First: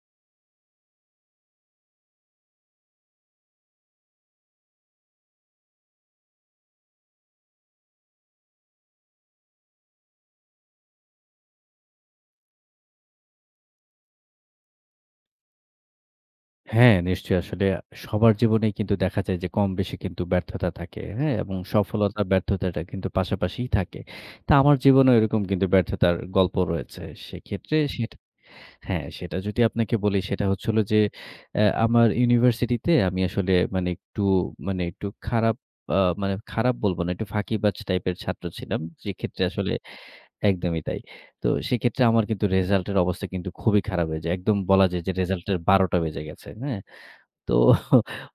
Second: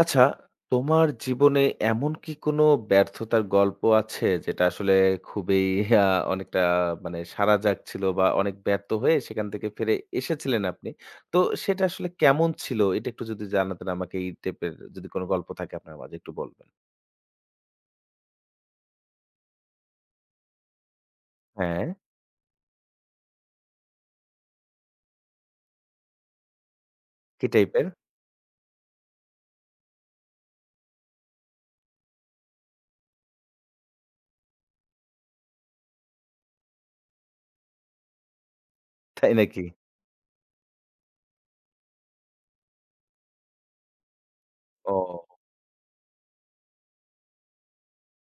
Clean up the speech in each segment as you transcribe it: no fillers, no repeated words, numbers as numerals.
আচ্ছা, তোমার জীবনে এমন কি কোনো ব্যর্থতার গল্প আছে যেটা আসলে খুবই আ অনেকটা মানে সাড়া জাগছিল বা অনেক ব্যর্থ হয়ে সেখান থেকে ফিরে এসেছিলেন আপনি। তো সেটা আসলে কেমন ছিল? এটা একটু যদি জানাতেন আমাকে এই টাইপের যদি কোনো গল্প থাকে আপনার মাঝে একটু বলবেন। হ্যাঁ, নিশ্চয়ই আসলে সবার জীবনেই কিন্তু দেখা যায় যে কম বেশি কিন্তু ব্যর্থতা থাকে, হ্যাঁ? এবং হ্যাঁ, সফলতা ব্যর্থতাটা কিন্তু পাশাপাশিই থাকে। তা আমার জীবনেও এরকম কিন্তু ব্যর্থতার গল্প রয়েছে। কি সেক্ষেত্রে টাইপের? সেটা হ্যাঁ, সেটা যদি আপনাকে বলি সেটা হচ্ছে হলো যে আমার ইউনিভার্সিটিতে আমি আসলে মানে একটু মানে একটু খারাপ মানে খারাপ বলবো না, একটু ফাঁকিবাজ টাইপের ছাত্র ছিলাম। তাই যেক্ষেত্রে নাকি? আসলে একদমই তাই। তো সেক্ষেত্রে আমার কিন্তু রেজাল্টের অবস্থা কিন্তু খুবই খারাপ হয়ে যায়। একদম বলা ও, যায় যে রেজাল্টের ১২ টা বেজে গেছে, হ্যাঁ? তো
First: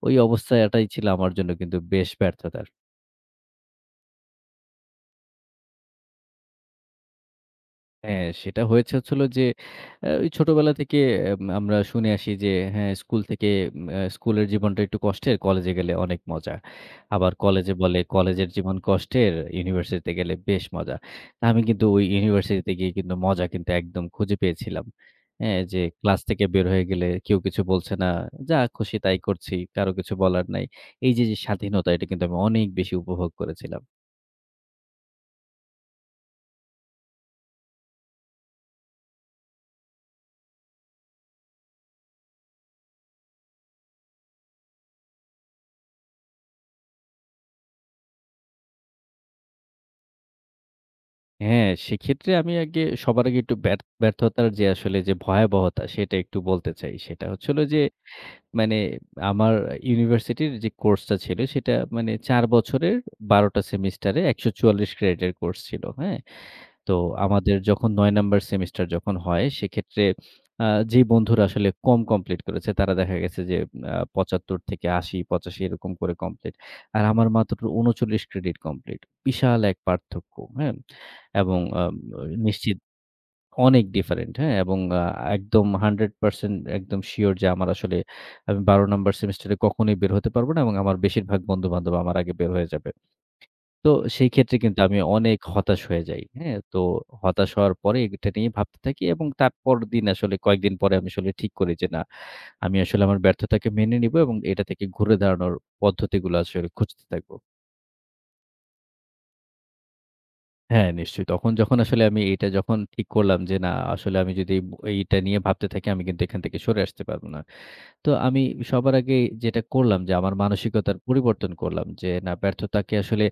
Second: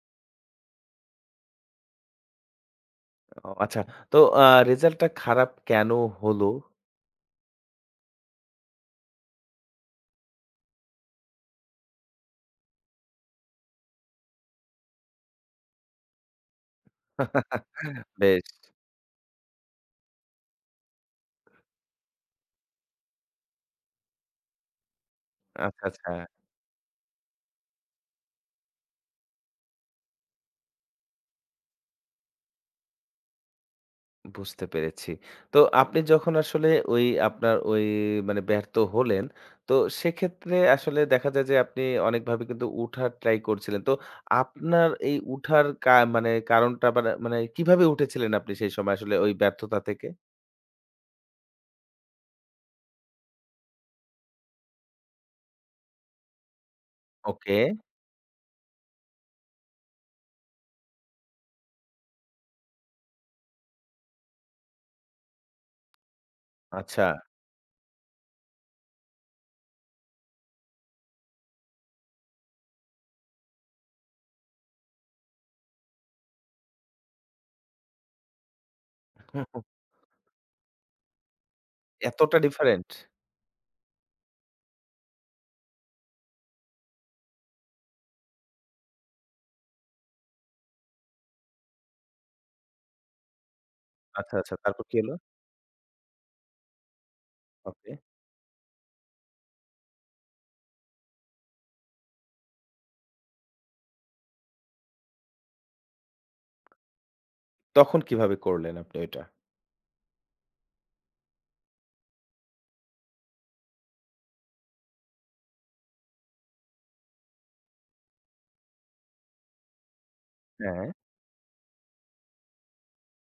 ওই অবস্থায় এটাই ছিল আমার জন্য কিন্তু বেশ ব্যর্থতার। ও আচ্ছা। তো আ রেজাল্টটা খারাপ কেন হলো? হ্যাঁ, সেটা হয়েছে হচ্ছে হলো যে ওই ছোটবেলা থেকে আমরা শুনে আসি যে হ্যাঁ, স্কুল থেকে উম আ স্কুলের জীবনটা একটু কষ্টের, কলেজে গেলে অনেক মজা। আবার কলেজে বলে বেশ। কলেজের জীবন কষ্টের, ইউনিভার্সিটিতে গেলে বেশ মজা। তা আমি কিন্তু ওই ইউনিভার্সিটিতে গিয়ে কিন্তু মজা কিন্তু একদম খুঁজে পেয়েছিলাম। হ্যাঁ, যে আচ্ছা, আচ্ছা। ক্লাস থেকে বের হয়ে গেলে কেউ কিছু বলছে না। যা খুশি তাই করছি, কারো কিছু বলার নাই। এই যে, যে স্বাধীনতা এটা কিন্তু আমি অনেক বেশি উপভোগ করেছিলাম। বুঝতে পেরেছি। তো আপনি যখন আসলে ওই আপনার ওই মানে ব্যর্থ হলেন, তো সেক্ষেত্রে আসলে দেখা যায় যে আপনি অনেকভাবে কিন্তু উঠার ট্রাই করছিলেন। তো আপনার এই উঠার কা মানে কারণটা মানে মানে কিভাবে উঠেছিলেন আপনি সেই সময় আসলে ওই ব্যর্থতা থেকে? হ্যাঁ, সেক্ষেত্রে আমি আগে সবার আগে একটু ব্যর্থতার যে আসলে যে ভয়াবহতা সেটা একটু বলতে চাই। সেটা হচ্ছে ওকে, হলো যে মানে আমার ইউনিভার্সিটির যে কোর্সটা ছিল সেটা মানে ৪ বছরের ১২ টা সেমিস্টারে ১৪৪ ক্রেডিটের কোর্স ছিল। হ্যাঁ? তো আচ্ছা। আমাদের যখন ৯ নাম্বার সেমিস্টার যখন হয় সেক্ষেত্রে আ যেই বন্ধুরা আসলে কম কমপ্লিট করেছে তারা দেখা গেছে যে ৭৫ থেকে ৮০, ৮৫ এরকম করে কমপ্লিট। আর আমার মাত্র ৩৯ ক্রেডিট কমপ্লিট। হুম, বিশাল হুম। এক পার্থক্য, হ্যাঁ? এবং এতটা নিশ্চিত ডিফারেন্ট? অনেক ডিফারেন্ট, হ্যাঁ? এবং একদম 100% একদম সিউর যে আমার আসলে আমি ১২ নাম্বার সেমিস্টারে কখনোই বের হতে পারব না এবং আমার বেশিরভাগ বন্ধু-বান্ধব আমার আগে বের হয়ে যাবে। তো সেই আচ্ছা, আচ্ছা। ক্ষেত্রে কিন্তু তারপর কি আমি হলো? অনেক হতাশ হয়ে যাই। হ্যাঁ? তো হতাশ হওয়ার ওকে। পরে এটা নিয়ে ভাবতে থাকি এবং তারপর দিন আসলে কয়েকদিন পরে আমি আসলে ঠিক করি যে না, আমি আসলে আমার ব্যর্থতাকে মেনে নিবো এবং এটা থেকে ঘুরে দাঁড়ানোর পদ্ধতিগুলো আসলে খুঁজতে থাকবো। তখন কিভাবে করলেন আপনি ওইটা? হ্যাঁ, নিশ্চয়ই। তখন যখন আসলে আমি এটা যখন ঠিক করলাম যে না আসলে আমি যদি এইটা নিয়ে ভাবতে থাকি আমি কিন্তু এখান থেকে সরে আসতে পারব না। তো আমি সবার আগে যেটা করলাম যে আমার হ্যাঁ, মানসিকতার পরিবর্তন করলাম যে না ব্যর্থতাকে আসলে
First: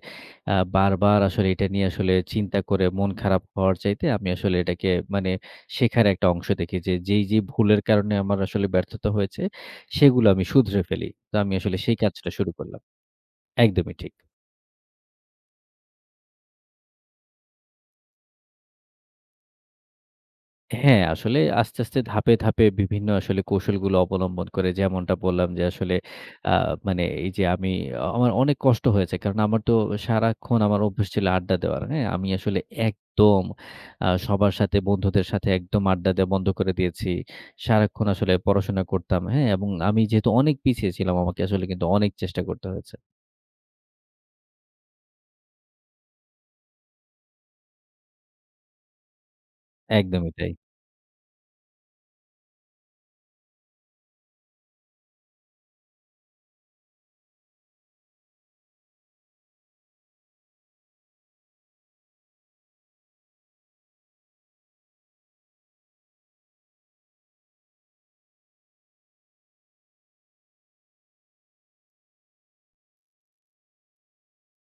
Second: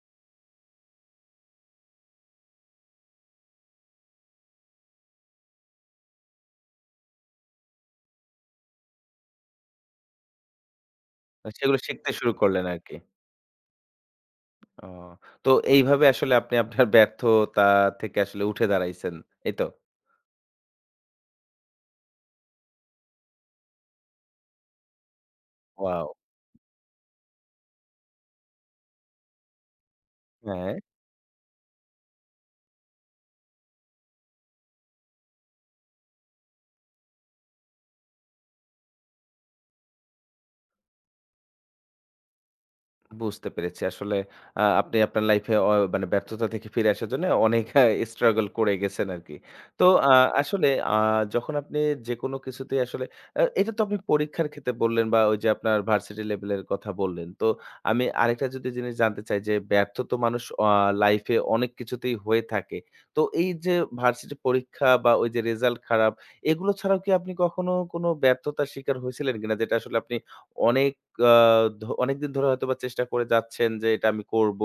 বারবার আসলে এটা নিয়ে আসলে চিন্তা করে মন খারাপ হওয়ার চাইতে আমি আসলে এটাকে মানে শেখার একটা অংশ দেখি যে যেই, যেই ভুলের কারণে আমার আসলে ব্যর্থতা হয়েছে সেগুলো আমি শুধরে ফেলি। তো আমি আসলে সেগুলো সেই শিখতে কাজটা শুরু শুরু করলেন করলাম। আরকি। একদমই ঠিক। ও তো এইভাবে আসলে আপনি আপনার ব্যর্থতা থেকে আসলে উঠে দাঁড়াইছেন। এই তো? হ্যাঁ, আসলে আস্তে, আস্তে ধাপে, ধাপে বিভিন্ন আসলে কৌশলগুলো অবলম্বন করে যেমনটা বললাম যে আসলে ওয়াও! আ মানে এই যে আমি আমার অনেক কষ্ট হয়েছে। কারণ আমার তো সারাক্ষণ হ্যাঁ। আমার অভ্যাস ছিল আড্ডা দেওয়ার। হ্যাঁ? আমি আসলে একদম সবার সাথে বন্ধুদের সাথে একদম আড্ডা দেওয়া বন্ধ করে দিয়েছি। সারাক্ষণ আসলে পড়াশোনা করতাম। হ্যাঁ? এবং আমি যেহেতু অনেক পিছিয়ে ছিলাম আমাকে আসলে কিন্তু অনেক চেষ্টা করতে হয়েছে। বুঝতে পেরেছি। আসলে আপনি আপনার লাইফে অ মানে ব্যর্থতা থেকে ফিরে আসার জন্য অনেক struggle করে গেছেন আরকি। তো আ একদমই তাই। আসলে আ যখন আপনি যেকোনো কিছুতেই আসলে এটা তো আপনি পরীক্ষার ক্ষেত্রে বললেন বা ওই যে আপনার ভার্সিটি লেভেলের কথা বললেন। তো আমি আরেকটা যদি জিনিস জানতে চাই যে ব্যর্থ তো মানুষ লাইফে অনেক কিছুতেই হয়ে থাকে। তো এই যে ভার্সিটি পরীক্ষা বা ওই যে রেজাল্ট খারাপ এগুলো ছাড়াও কি আপনি কখনো কোনো ব্যর্থতার শিকার হয়েছিলেন কিনা? যেটা আসলে আপনি অনেক আ ধ অনেকদিন ধরে হয়তোবা চেষ্টা করে যাচ্ছেন যে এটা আমি করব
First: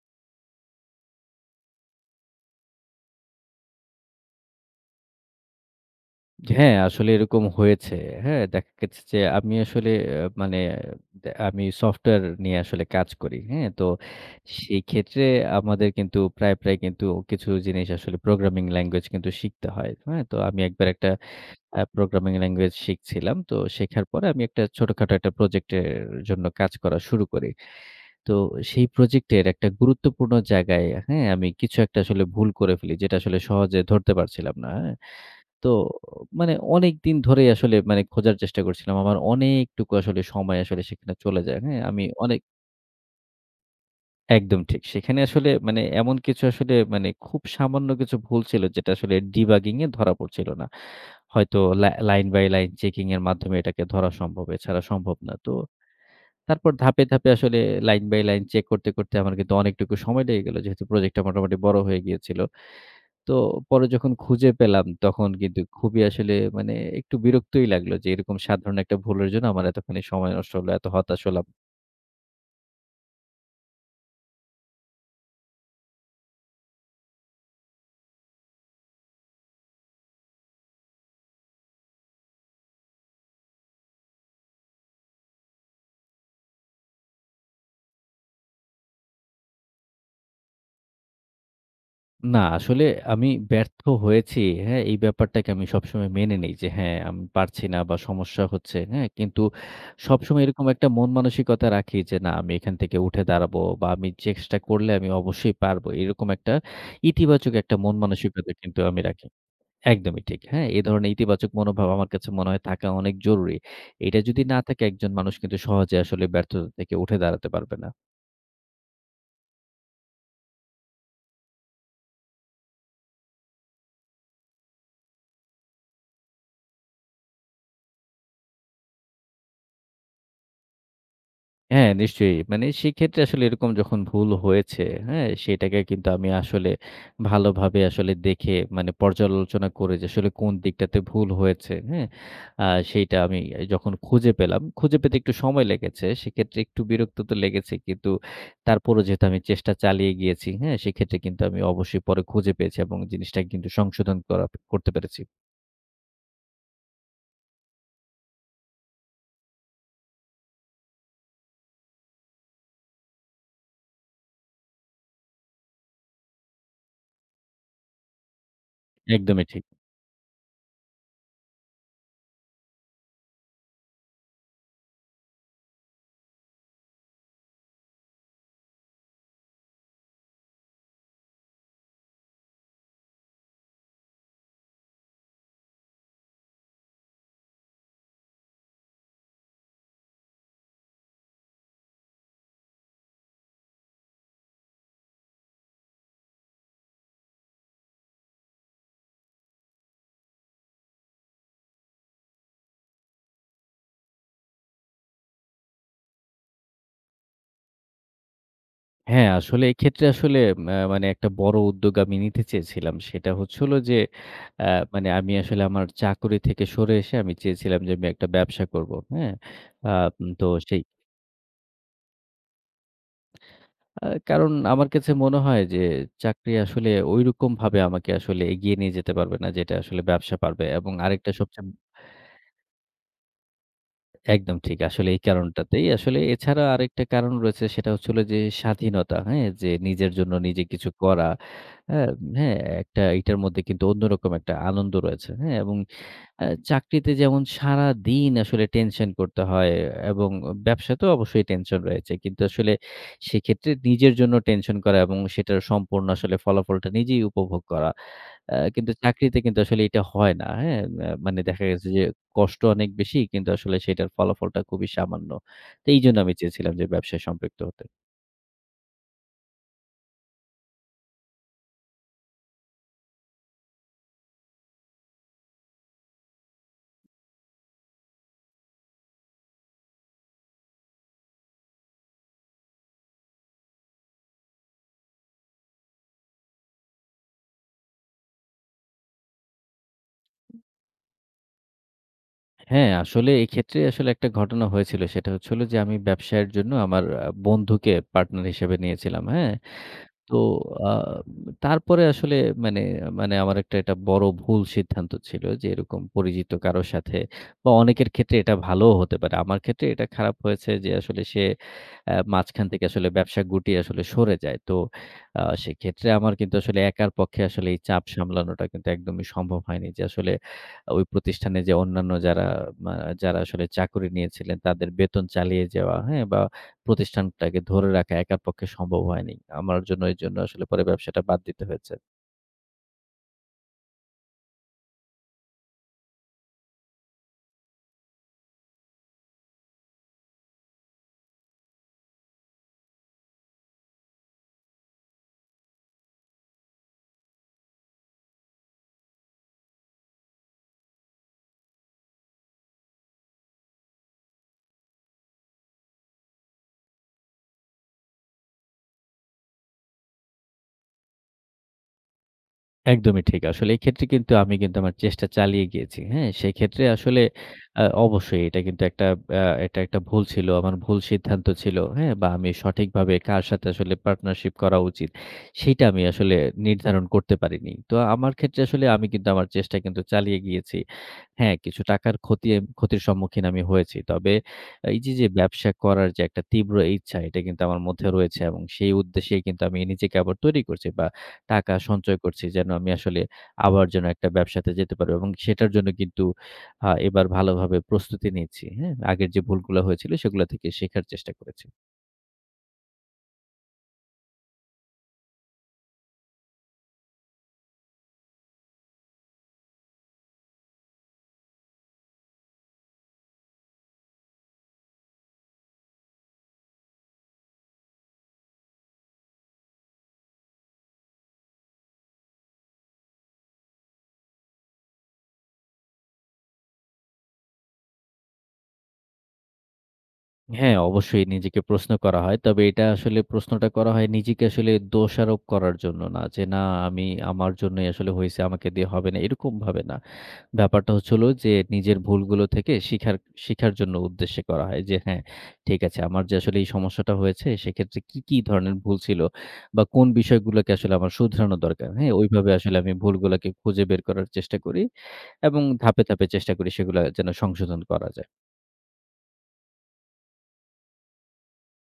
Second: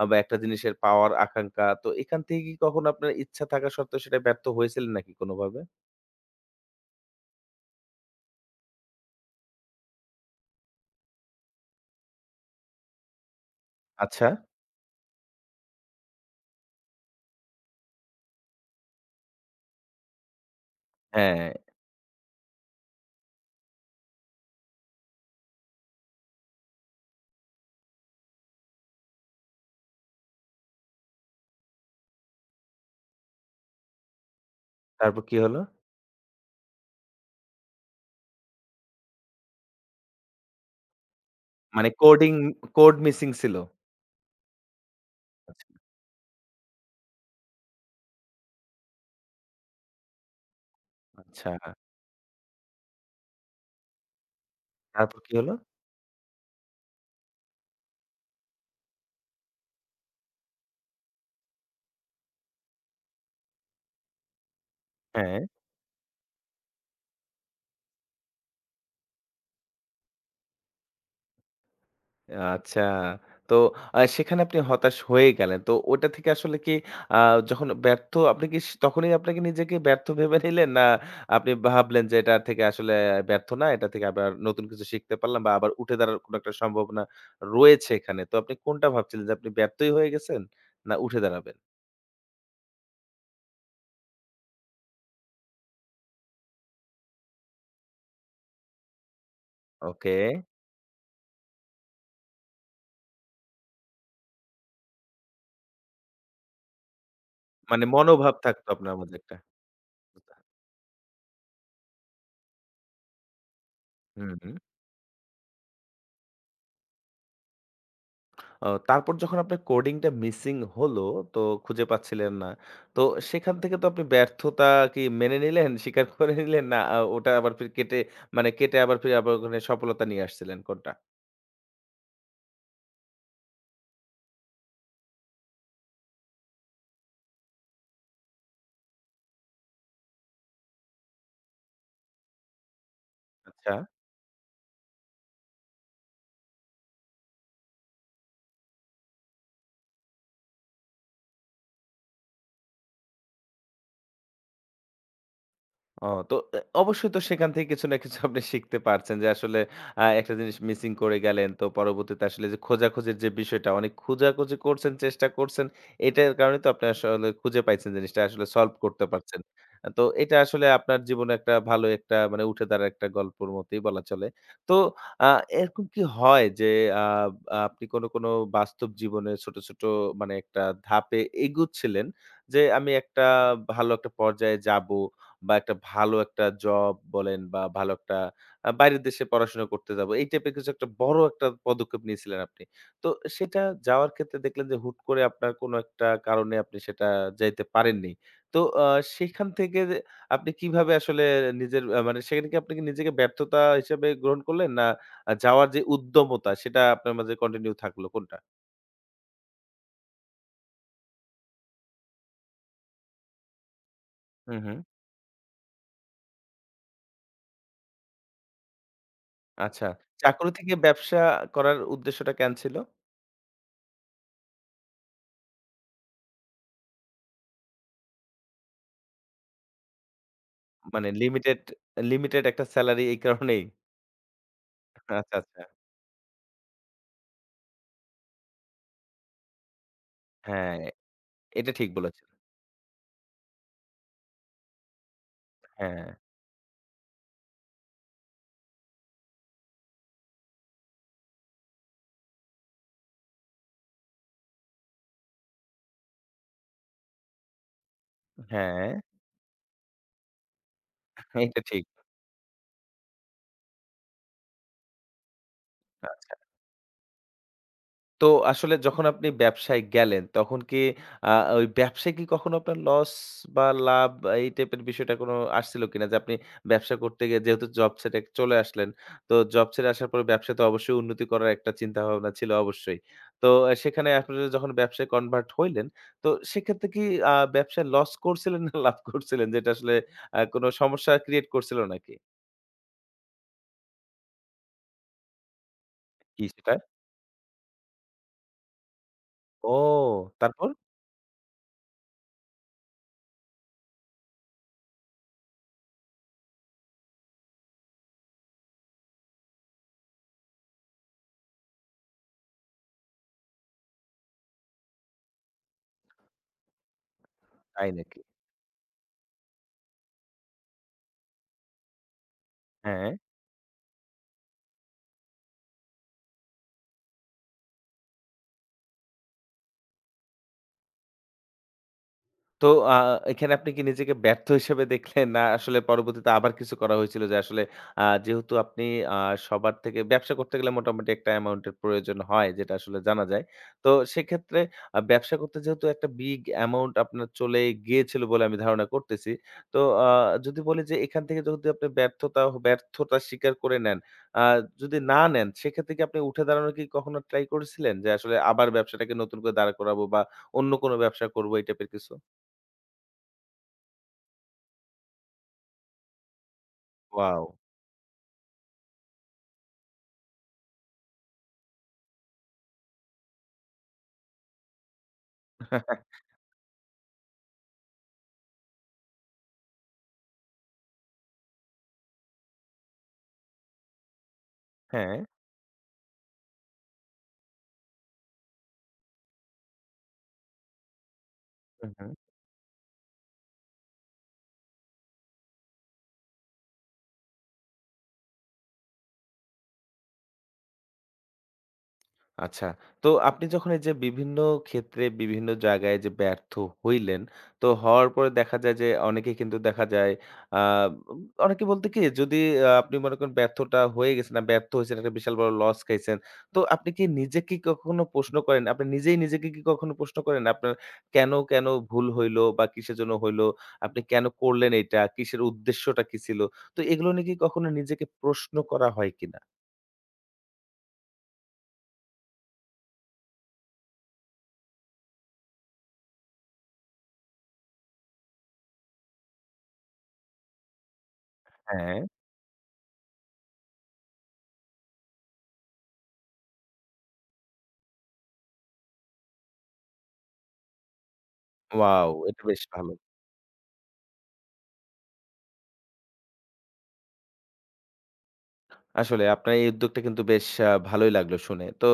বা একটা জিনিসের পাওয়ার আকাঙ্খা। তো এখান থেকে কি কখনো আপনার ইচ্ছা থাকা সত্ত্বেও সেটায় ব্যর্থ হয়েছিলেন নাকি কোনভাবে? হ্যাঁ, আসলে এরকম হয়েছে। হ্যাঁ, দেখা গেছে যে আমি আসলে মানে আমি সফটওয়্যার নিয়ে আসলে কাজ করি। হ্যাঁ? তো আচ্ছা। সেই ক্ষেত্রে আমাদের কিন্তু প্রায়, প্রায় কিন্তু কিছু জিনিস আসলে প্রোগ্রামিং ল্যাঙ্গুয়েজ কিন্তু শিখতে হয়। হ্যাঁ? তো আমি একবার একটা হ্যাঁ, প্রোগ্রামিং ল্যাঙ্গুয়েজ শিখছিলাম। তো শেখার পরে আমি একটা ছোটখাটো একটা প্রজেক্টের জন্য কাজ করা শুরু করি। তো সেই প্রজেক্টের একটা গুরুত্বপূর্ণ জায়গায় হ্যাঁ, আমি কিছু একটা আসলে ভুল করে ফেলি যেটা আসলে সহজে ধরতে পারছিলাম না। হ্যাঁ? তারপর কি হলো? তো মানে অনেকদিন ধরেই আসলে মানে খোঁজার চেষ্টা করছিলাম। আমার অনেকটুকু আসলে সময় আসলে সেখানে চলে যায়। হ্যাঁ? মানে আমি অনেক কোড মিসিং ছিল। একদম ঠিক। সেখানে আসলে আচ্ছা, মানে এমন কিছু আসলে মানে খুব সামান্য কিছু ভুল ছিল যেটা আসলে ডিবাগিং এ ধরা পড়ছিল না। আচ্ছা। হয়তো লাইন বাই লাইন চেকিং এর মাধ্যমে এটাকে ধরা সম্ভব, এছাড়া সম্ভব তারপর কি না। তো হলো? তারপর ধাপে, ধাপে আসলে লাইন বাই লাইন চেক করতে, করতে আমার কিন্তু অনেকটুকু সময় লেগে গেল। যেহেতু প্রজেক্টটা মোটামুটি বড় হয়ে গিয়েছিল। তো পরে যখন খুঁজে পেলাম তখন হ্যাঁ। কিন্তু খুবই আসলে মানে একটু বিরক্তই লাগলো যে এরকম সাধারণ একটা ভুলের জন্য আমার এতখানি সময় নষ্ট হলো, এত হতাশ হলাম। আচ্ছা। তো সেখানে আপনি হতাশ হয়ে গেলেন। তো ওটা থেকে আসলে কি আ যখন ব্যর্থ আপনি কি স তখনই আপনাকে নিজেকে ব্যর্থ ভেবে নিলেন? না আপনি ভাবলেন যে এটা থেকে আসলে ব্যর্থ না, এটা থেকে আবার নতুন কিছু শিখতে পারলাম বা আবার উঠে দাঁড়ার কোনো একটা সম্ভাবনা রয়েছে এখানে। তো আপনি কোনটা ভাবছিলেন যে আপনি ব্যর্থই হয়ে গেছেন? না উঠে দাঁড়াবেন? না আসলে আমি ব্যর্থ হয়েছি, হ্যাঁ? এই ব্যাপারটাকে আমি সবসময় মেনে নেই যে হ্যাঁ, আমি পারছি না বা সমস্যা হচ্ছে, হ্যাঁ? কিন্তু ওকে। সবসময় এরকম একটা মন মানসিকতা রাখি যে না আমি এখান থেকে উঠে দাঁড়াবো বা আমি চেষ্টা করলে আমি অবশ্যই পারবো। এরকম একটা ইতিবাচক একটা মানে মন মনোভাব মানসিকতা থাকতো কিন্তু আপনার আমি মধ্যে রাখি। একটা। একদমই ঠিক। হ্যাঁ, এ ধরনের ইতিবাচক মনোভাব আমার কাছে মনে হয় থাকা অনেক জরুরি। এটা যদি হুম। না থাকে একজন মানুষ কিন্তু সহজে আসলে ব্যর্থতা থেকে উঠে দাঁড়াতে পারবে না। ও তারপর যখন আপনার কোডিংটা মিসিং হলো, তো খুঁজে পাচ্ছিলেন না। তো সেখান থেকে তো আপনি ব্যর্থতা কি মেনে নিলেন, স্বীকার করে নিলেন? না ওটা আবার ফির কেটে মানে কেটে আবার ফিরে আবার ওখানে সফলতা নিয়ে আসছিলেন কোনটা? হ্যাঁ, নিশ্চয়ই। মানে সেক্ষেত্রে আসলে এরকম যখন ভুল হয়েছে, হ্যাঁ? সেটাকে কিন্তু আমি আসলে ভালোভাবে আসলে দেখে মানে পর্যালোচনা করে যে আসলে কোন দিকটাতে ভুল হয়েছে, হ্যাঁ? আ সেইটা আমি আচ্ছা। যখন খুঁজে পেলাম, খুঁজে পেতে একটু সময় লেগেছে। সেক্ষেত্রে একটু বিরক্ত তো লেগেছে কিন্তু তারপরও যেহেতু আমি চেষ্টা চালিয়ে গিয়েছি, হ্যাঁ? সেক্ষেত্রে কিন্তু আমি অবশ্যই পরে খুঁজে পেয়েছি এবং জিনিসটাকে কিন্তু সংশোধন করা করতে পেরেছি। ও তো এ অবশ্যই তো সেখান থেকে কিছু না কিছু আপনি শিখতে পারছেন যে আসলে একটা জিনিস মিসিং করে গেলেন। তো পরবর্তীতে আসলে যে খোঁজাখুঁজির যে বিষয়টা অনেক খোঁজাখুঁজি করছেন, চেষ্টা করছেন। এটার কারণে তো আপনি আসলে খুঁজে পাইছেন জিনিসটা আসলে সলভ করতে পারছেন। একদমই ঠিক। আ তো এটা আসলে আপনার জীবনে একটা ভালো একটা মানে উঠে দাঁড়ার একটা গল্পর মতোই বলা চলে। তো আ এরকম কি হয় যে আ আপনি কোনো, কোনো বাস্তব জীবনে ছোট, ছোট মানে একটা ধাপে এগুচ্ছিলেন যে আমি একটা ভালো একটা পর্যায়ে যাবো। বা একটা ভালো একটা জব বলেন বা ভালো একটা বাইরের দেশে পড়াশোনা করতে যাবো। এই টাইপের কিছু একটা বড় একটা পদক্ষেপ নিয়েছিলেন আপনি। তো সেটা যাওয়ার ক্ষেত্রে দেখলেন যে হুট করে আপনার কোনো একটা কারণে আপনি সেটা যাইতে পারেননি। তো সেখান থেকে যে আপনি কিভাবে আসলে নিজের মানে সেখানে আপনি কি নিজেকে ব্যর্থতা হিসেবে গ্রহণ করলেন? না যাওয়ার যে উদ্যমতা সেটা আপনার মাঝে কন্টিনিউ থাকলো কোনটা? হ্যাঁ, আসলে এক্ষেত্রে আসলে মানে একটা বড় উদ্যোগ আমি নিতে চেয়েছিলাম। সেটা হচ্ছে হলো যে, হুম, অ্যা হুম। মানে আমি আসলে আমার চাকরি থেকে সরে এসে আমি চেয়েছিলাম যে আমি একটা ব্যবসা করব। হ্যাঁ? আচ্ছা। আ উম তো চাকরি থেকে সেই ব্যবসা করার উদ্দেশ্যটা কেন ছিল? কারণ আমার কাছে মনে হয় যে চাকরি আসলে ঐরকমভাবে আমাকে আসলে এগিয়ে নিয়ে যেতে পারবে না যেটা আসলে ব্যবসা পারবে। এবং মানে আরেকটা লিমিটেড, সবচেয়ে লিমিটেড একটা সেলারি এই কারণেই। একদম ঠিক। আসলে এই আচ্ছা, আচ্ছা। কারণটাতেই। আসলে এছাড়া আরেকটা কারণ রয়েছে সেটা হচ্ছে হলো যে স্বাধীনতা, হ্যাঁ? যে নিজের জন্য নিজে হ্যাঁ, কিছু করা। এটা ঠিক আ বলেছেন। হ্যাঁ, একটা এটার মধ্যে কিন্তু অন্যরকম একটা আনন্দ রয়েছে, হ্যাঁ? এবং হ্যাঁ, চাকরিতে যেমন সারাদিন আসলে টেনশন করতে হয় এবং ব্যবসাতেও অবশ্যই টেনশন রয়েছে। কিন্তু আসলে সেক্ষেত্রে নিজের জন্য টেনশন করা এবং সেটার সম্পূর্ণ আসলে ফলাফলটা নিজেই উপভোগ করা। হ্যাঁ, কিন্তু চাকরিতে কিন্তু আসলে এটা হয় না। হ্যাঁ? মানে এটা দেখা ঠিক। গেছে যে কষ্ট অনেক বেশি কিন্তু আসলে সেটার ফলাফলটা খুবই সামান্য। তো এইজন্য আমি আচ্ছা। চেয়েছিলাম যে ব্যবসায় সম্পৃক্ত হতে। তো আসলে যখন আপনি ব্যবসায় গেলেন, তখন কি আ ওই ব্যবসায় কি কখনো আপনার লস বা লাভ এই টাইপের বিষয়টা কোনো আসছিল কিনা? যে আপনি ব্যবসা করতে গিয়ে যেহেতু জব ছেড়ে চলে আসলেন, তো জব ছেড়ে আসার পরে ব্যবসাতে অবশ্যই উন্নতি করার একটা চিন্তাভাবনা ছিল অবশ্যই। তো সেখানে আপনারা যখন ব্যবসায় কনভার্ট হইলেন, তো সেক্ষেত্রে কি ব্যবসায় লস করছিলেন না লাভ করছিলেন? যেটা আসলে কোনো সমস্যা ক্রিয়েট করছিল নাকি? হ্যাঁ, আসলে এক্ষেত্রে আসলে একটা ঘটনা হয়েছিল। সেটা হচ্ছে হলো যে আমি কি ব্যবসায়ের জন্য সেটা? আমার বন্ধুকে পার্টনার হিসেবে নিয়েছিলাম। হ্যাঁ? ও! তো তারপর? আ তারপরে আসলে মানে মানে আমার একটা এটা বড় ভুল সিদ্ধান্ত ছিল যে এরকম পরিচিত কারো সাথে বা অনেকের ক্ষেত্রে এটা ভালোও হতে পারে। আমার ক্ষেত্রে এটা খারাপ হয়েছে যে আসলে সে মাঝখান থেকে আসলে ব্যবসা গুটিয়ে আসলে সরে যায়। তো সেক্ষেত্রে আমার কিন্তু আসলে একার পক্ষে আসলে এই তাই চাপ নাকি? সামলানোটা কিন্তু একদমই সম্ভব হয়নি। যে আসলে ওই প্রতিষ্ঠানে যে অন্যান্য যারা মা হ্যাঁ। যারা আসলে চাকরি নিয়েছিলেন তাদের বেতন চালিয়ে যাওয়া, হ্যাঁ? বা প্রতিষ্ঠানটাকে ধরে রাখা একার পক্ষে সম্ভব হয়নি। আমার জন্য এজন্য আসলে পরে ব্যবসাটা বাদ দিতে হয়েছে। তো আ এখানে আপনি কি নিজেকে ব্যর্থ হিসেবে দেখলেন? না আসলে পরবর্তীতে আবার কিছু করা হয়েছিল যে আসলে যেহেতু আপনি আ সবার থেকে ব্যবসা করতে গেলে মোটামুটি একটা অ্যামাউন্ট এর প্রয়োজন হয় যেটা আসলে জানা যায়। তো সেক্ষেত্রে ব্যবসা করতে যেহেতু একটা বিগ অ্যামাউন্ট আপনার চলে গিয়েছিল বলে আমি ধারণা করতেছি। তো আ যদি বলি যে এখান থেকে যদি আপনি ব্যর্থতা ব্যর্থতা স্বীকার করে নেন, আ যদি না নেন সেক্ষেত্রে কি আপনি উঠে দাঁড়ানোর কি কখনো ট্রাই করেছিলেন? যে আসলে আবার ব্যবসাটাকে নতুন করে দাঁড় করাবো বা অন্য কোনো ব্যবসা করবো এই টাইপের কিছু? একদমই ঠিক। আসলে এই ক্ষেত্রে কিন্তু আমি কিন্তু আমার চেষ্টা চালিয়ে গিয়েছি। হ্যাঁ? সেক্ষেত্রে আসলে ওয়াও! অবশ্যই এটা কিন্তু একটা এটা একটা ভুল ছিল। আমার ভুল সিদ্ধান্ত ছিল। হ্যাঁ? বা আমি সঠিকভাবে কার সাথে আসলে পার্টনারশিপ করা উচিত সেটা আমি আসলে নির্ধারণ করতে পারিনি। তো আমার ক্ষেত্রে আসলে আমি কিন্তু আমার চেষ্টা কিন্তু চালিয়ে গিয়েছি। হ্যাঁ, কিছু টাকার ক্ষতি ক্ষতির সম্মুখীন আমি হয়েছি। তবে এই যে, হ্যাঁ। যে ব্যবসা করার যে একটা তীব্র ইচ্ছা এটা কিন্তু আমার মধ্যে রয়েছে এবং সেই উদ্দেশ্যেই কিন্তু আমি নিজেকে আবার তৈরি করছি বা টাকা হুম, হুম। সঞ্চয় করছি যেন আমি আসলে আবার যেন একটা ব্যবসাতে যেতে পারবো এবং সেটার জন্য কিন্তু এবার ভালোভাবে প্রস্তুতি নিচ্ছি। হ্যাঁ? আগের যে ভুলগুলো হয়েছিল সেগুলো থেকে শেখার চেষ্টা করেছি। আচ্ছা। তো আপনি যখন এই যে বিভিন্ন ক্ষেত্রে বিভিন্ন জায়গায় যে ব্যর্থ হইলেন, তো হওয়ার পরে দেখা যায় যে অনেকে কিন্তু দেখা যায় আ অনেকে বলতে কি যদি আপনি মনে করেন ব্যর্থটা হয়ে গেছেন না ব্যর্থ হইছেন একটা বিশাল বড় লস খাইছেন। তো আপনি কি নিজে কি কখনো প্রশ্ন করেন? আপনি নিজেই নিজেকে কি কখনো প্রশ্ন করেন? আপনার কেন ভুল হইলো বা কিসের জন্য হইলো? আপনি কেন করলেন এইটা? কিসের উদ্দেশ্যটা কি ছিল? তো এগুলো নিয়ে কি কখনো নিজেকে প্রশ্ন করা হয় কিনা? হ্যাঁ, অবশ্যই নিজেকে প্রশ্ন করা হয়। তবে এটা আসলে প্রশ্নটা করা হয় নিজেকে আসলে দোষারোপ করার জন্য না। যে না আমি আমার জন্যই আসলে হইছে, আমাকে দিয়ে হবে না, এরকম ভাবে না। ব্যাপারটা হচ্ছে হলো যে নিজের হ্যাঁ, ভুলগুলো থেকে শিখার শিখার জন্য উদ্দেশ্যে করা হয় যে হ্যাঁ, ঠিক আছে আমার যে আসলে এই সমস্যাটা হয়েছে সেক্ষেত্রে কি, কি ধরনের ভুল ছিল বা কোন বিষয়গুলোকে আসলে আমার শুধরানো দরকার। ওয়াও! হ্যাঁ, এটা ওইভাবে বেশ আসলে ভালো। আমি ভুলগুলাকে খুঁজে বের করার চেষ্টা করি এবং ধাপে, ধাপে চেষ্টা করি সেগুলা যেন সংশোধন করা যায়। আসলে আপনার এই উদ্যোগটা কিন্তু বেশ ভালোই লাগলো শুনে। তো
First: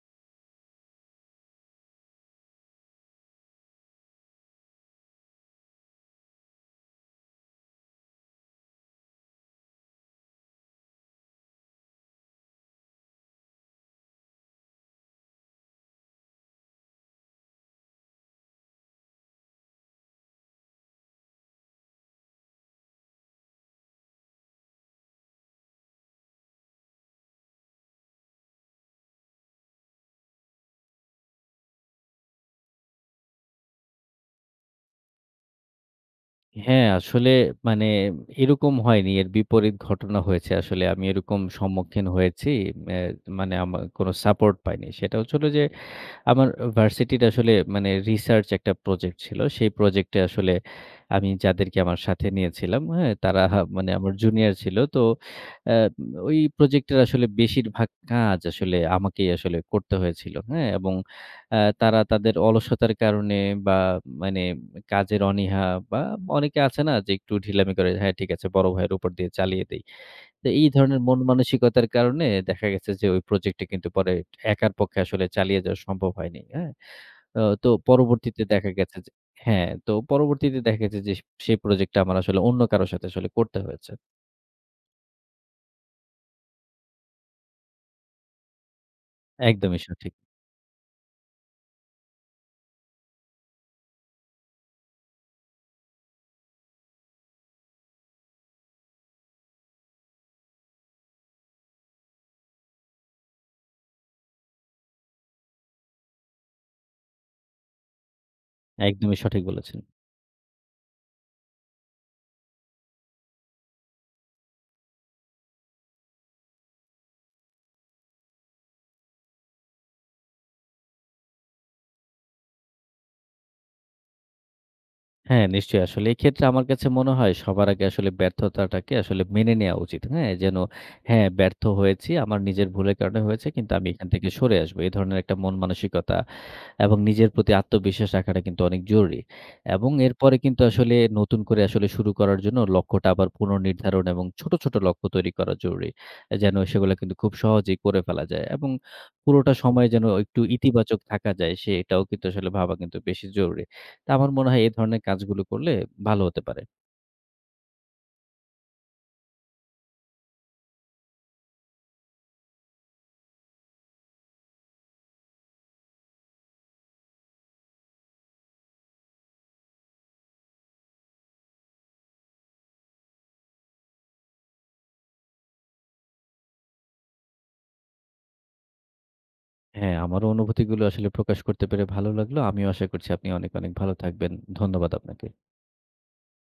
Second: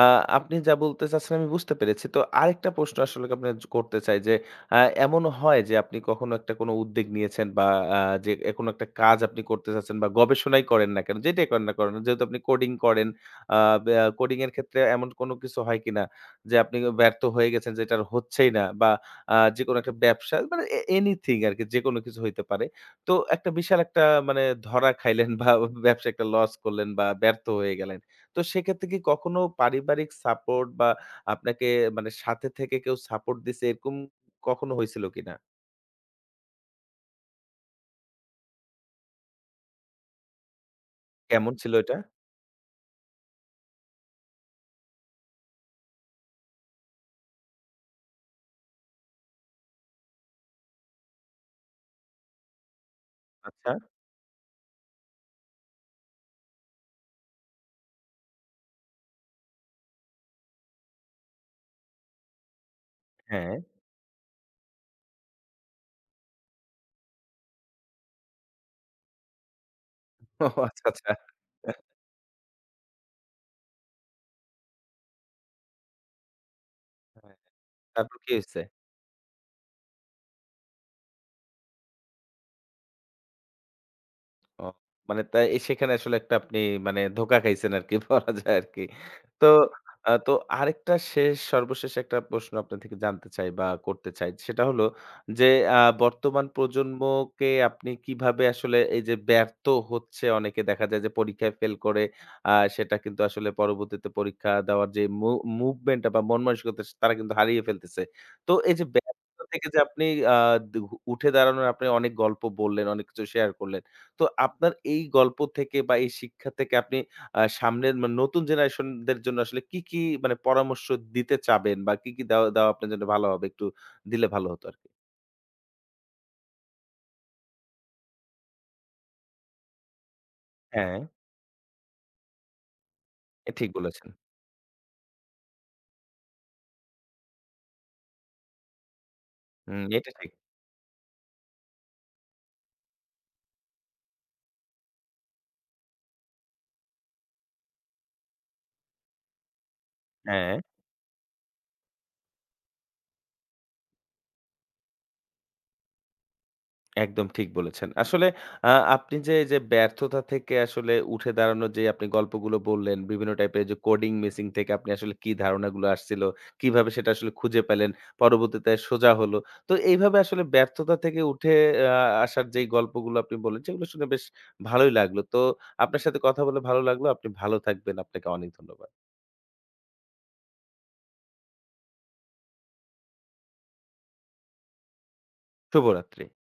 আ আপনি যা বলতে চাচ্ছেন আমি বুঝতে পেরেছি। তো আরেকটা প্রশ্ন আসলে আপনার জ করতে চাই যে, আ এমনও হয় যে আপনি কখনো একটা কোনো উদ্যোগ নিয়েছেন বা আ যে এ কোনো একটা কাজ আপনি করতে চাচ্ছেন বা গবেষণাই করেন না কেন, যেটাই করেন না করেন, যেহেতু আপনি কোডিং করেন, আ ব্যা কোডিং এর ক্ষেত্রে এমন কোনো কিছু হয় কিনা যে আপনি ব্যর্থ হয়ে গেছেন যেটা আর হচ্ছেই না বা যেকোনো একটা ব্যবসা মানে এনিথিং আরকি যেকোনো কিছু হইতে পারে। তো একটা বিশাল একটা মানে ধরা খাইলেন বা ব্যবসায় একটা লস করলেন বা ব্যর্থ হয়ে গেলেন। তো সেক্ষেত্রে কি কখনো পারিবারিক সাপোর্ট বা আপনাকে মানে সাথে থেকে কেউ সাপোর্ট দিছে এরকম কখনো হয়েছিল কিনা? হ্যাঁ, আসলে মানে এরকম হয়নি। এর বিপরীত ঘটনা হয়েছে। আসলে আমি এরকম কেমন ছিল এটা? সম্মুখীন হয়েছি। অ্যা মানে আমার কোন সাপোর্ট পাইনি। সেটা হচ্ছে হলো যে আমার ভার্সিটির আসলে মানে রিসার্চ একটা প্রজেক্ট ছিল। সেই প্রজেক্টে আসলে আমি যাদেরকে আমার সাথে নিয়েছিলাম, হ্যাঁ? তারা আচ্ছা, মানে আমার জুনিয়র ছিল। তো অ্যা ওই প্রজেক্টের আসলে বেশিরভাগ কাজ আসলে আমাকেই আসলে করতে হয়েছিল, হ্যাঁ? এবং তারা তাদের অলসতার কারণে হ্যাঁ। বা মানে কাজের অনীহা বা অনেকে আছে না যে একটু ঢিলামি করে, "হ্যাঁ, ঠিক আছে বড় ভাইয়ের উপর দিয়ে চালিয়ে দেই।" তো ও এই আচ্ছা, ধরনের আচ্ছা। মন মানসিকতার কারণে দেখা গেছে যে ওই প্রজেক্টটা কিন্তু পরে একার পক্ষে আসলে চালিয়ে যাওয়া সম্ভব হয়নি। হ্যাঁ? হ্যাঁ, তো তারপর কি পরবর্তীতে হইছে? দেখা গেছে যে হ্যাঁ, তো পরবর্তীতে দেখা গেছে যে সেই প্রজেক্টটা আমার আসলে অন্য কারো সাথে আসলে করতে হয়েছে। ও মানে তাই এ সেখানে আসলে একটা আপনি মানে ধোকা খাইছেন আরকি বলা যায় আরকি। তো একদমই আ সঠিক, তো আরেকটা সর্বশেষ একটা প্রশ্ন আপনার থেকে জানতে চাই বা করতে চাই। সেটা হলো যে আ বর্তমান প্রজন্মকে আপনি কিভাবে আসলে এই যে ব্যর্থ হচ্ছে অনেকে দেখা যায় যে পরীক্ষায় ফেল করে আ সেটা কিন্তু আসলে পরবর্তীতে পরীক্ষা দেওয়ার যে মুভমেন্ট টা বা মন মানসিকতা তারা কিন্তু হারিয়ে ফেলতেছে। তো এই যে একদমই সঠিক ব্যর্থতা থেকে বলেছেন। যে আপনি আ দু উঠে দাঁড়ানোর আপনি অনেক গল্প বললেন, অনেক কিছু শেয়ার করলেন। তো আপনার এই গল্প থেকে বা এই শিক্ষা থেকে আপনি সামনের মানে নতুন জেনারেশন দের জন্য আসলে কি মানে পরামর্শ দিতে চাবেন বা কি দেওয়া আপনার জন্য ভালো হবে? একটু দিলে ভালো হতো আরকি। হ্যাঁ, নিশ্চয়ই। আসলে এক্ষেত্রে আমার কাছে মনে হয় সবার আগে আসলে ব্যর্থতাটাকে আসলে মেনে নেয়া উচিত। হ্যাঁ? যেন হ্যাঁ, হ্যাঁ, ব্যর্থ হয়েছি। আমার নিজের ভুলের কারণে হয়েছে এ ঠিক কিন্তু আমি এখান বলেছেন। থেকে সরে আসবো। এ ধরনের একটা মন মানসিকতা এবং নিজের প্রতি আত্মবিশ্বাস রাখাটা কিন্তু অনেক জরুরি। হুম, এবং এটা ঠিক। এরপরে কিন্তু আসলে নতুন করে আসলে শুরু করার জন্য লক্ষ্যটা আবার পুনর্নির্ধারণ এবং ছোট, ছোট লক্ষ্য তৈরি করা জরুরি। যেন সেগুলা কিন্তু খুব সহজেই করে ফেলা যায়। এবং পুরোটা সময় যেন একটু হ্যাঁ। ইতিবাচক থাকা যায় সেটাও কিন্তু আসলে ভাবা কিন্তু বেশি জরুরি। তা আমার মনে হয় এ ধরনের কাজগুলো করলে ভালো হতে পারে। একদম ঠিক বলেছেন। আসলে আপনি যে ব্যর্থতা থেকে আসলে উঠে দাঁড়ানোর যে আপনি গল্পগুলো বললেন, বিভিন্ন টাইপের যে কোডিং মিসিং থেকে আপনি আসলে কি ধারণাগুলো আসছিল, কিভাবে সেটা আসলে খুঁজে পেলেন, পরবর্তীতে সোজা হলো। তো এইভাবে আসলে ব্যর্থতা থেকে উঠে আ আসার যেই গল্পগুলো আপনি বললেন, সেগুলো শুনে বেশ ভালোই লাগলো। তো আপনার সাথে কথা বলে ভালো লাগলো। আপনি ভালো থাকবেন। আপনাকে অনেক ধন্যবাদ। হ্যাঁ, আমারও অনুভূতিগুলো আসলে প্রকাশ করতে পেরে ভালো লাগলো। আমিও আশা করছি আপনি অনেক, অনেক ভালো থাকবেন। ধন্যবাদ আপনাকে। শুভরাত্রি।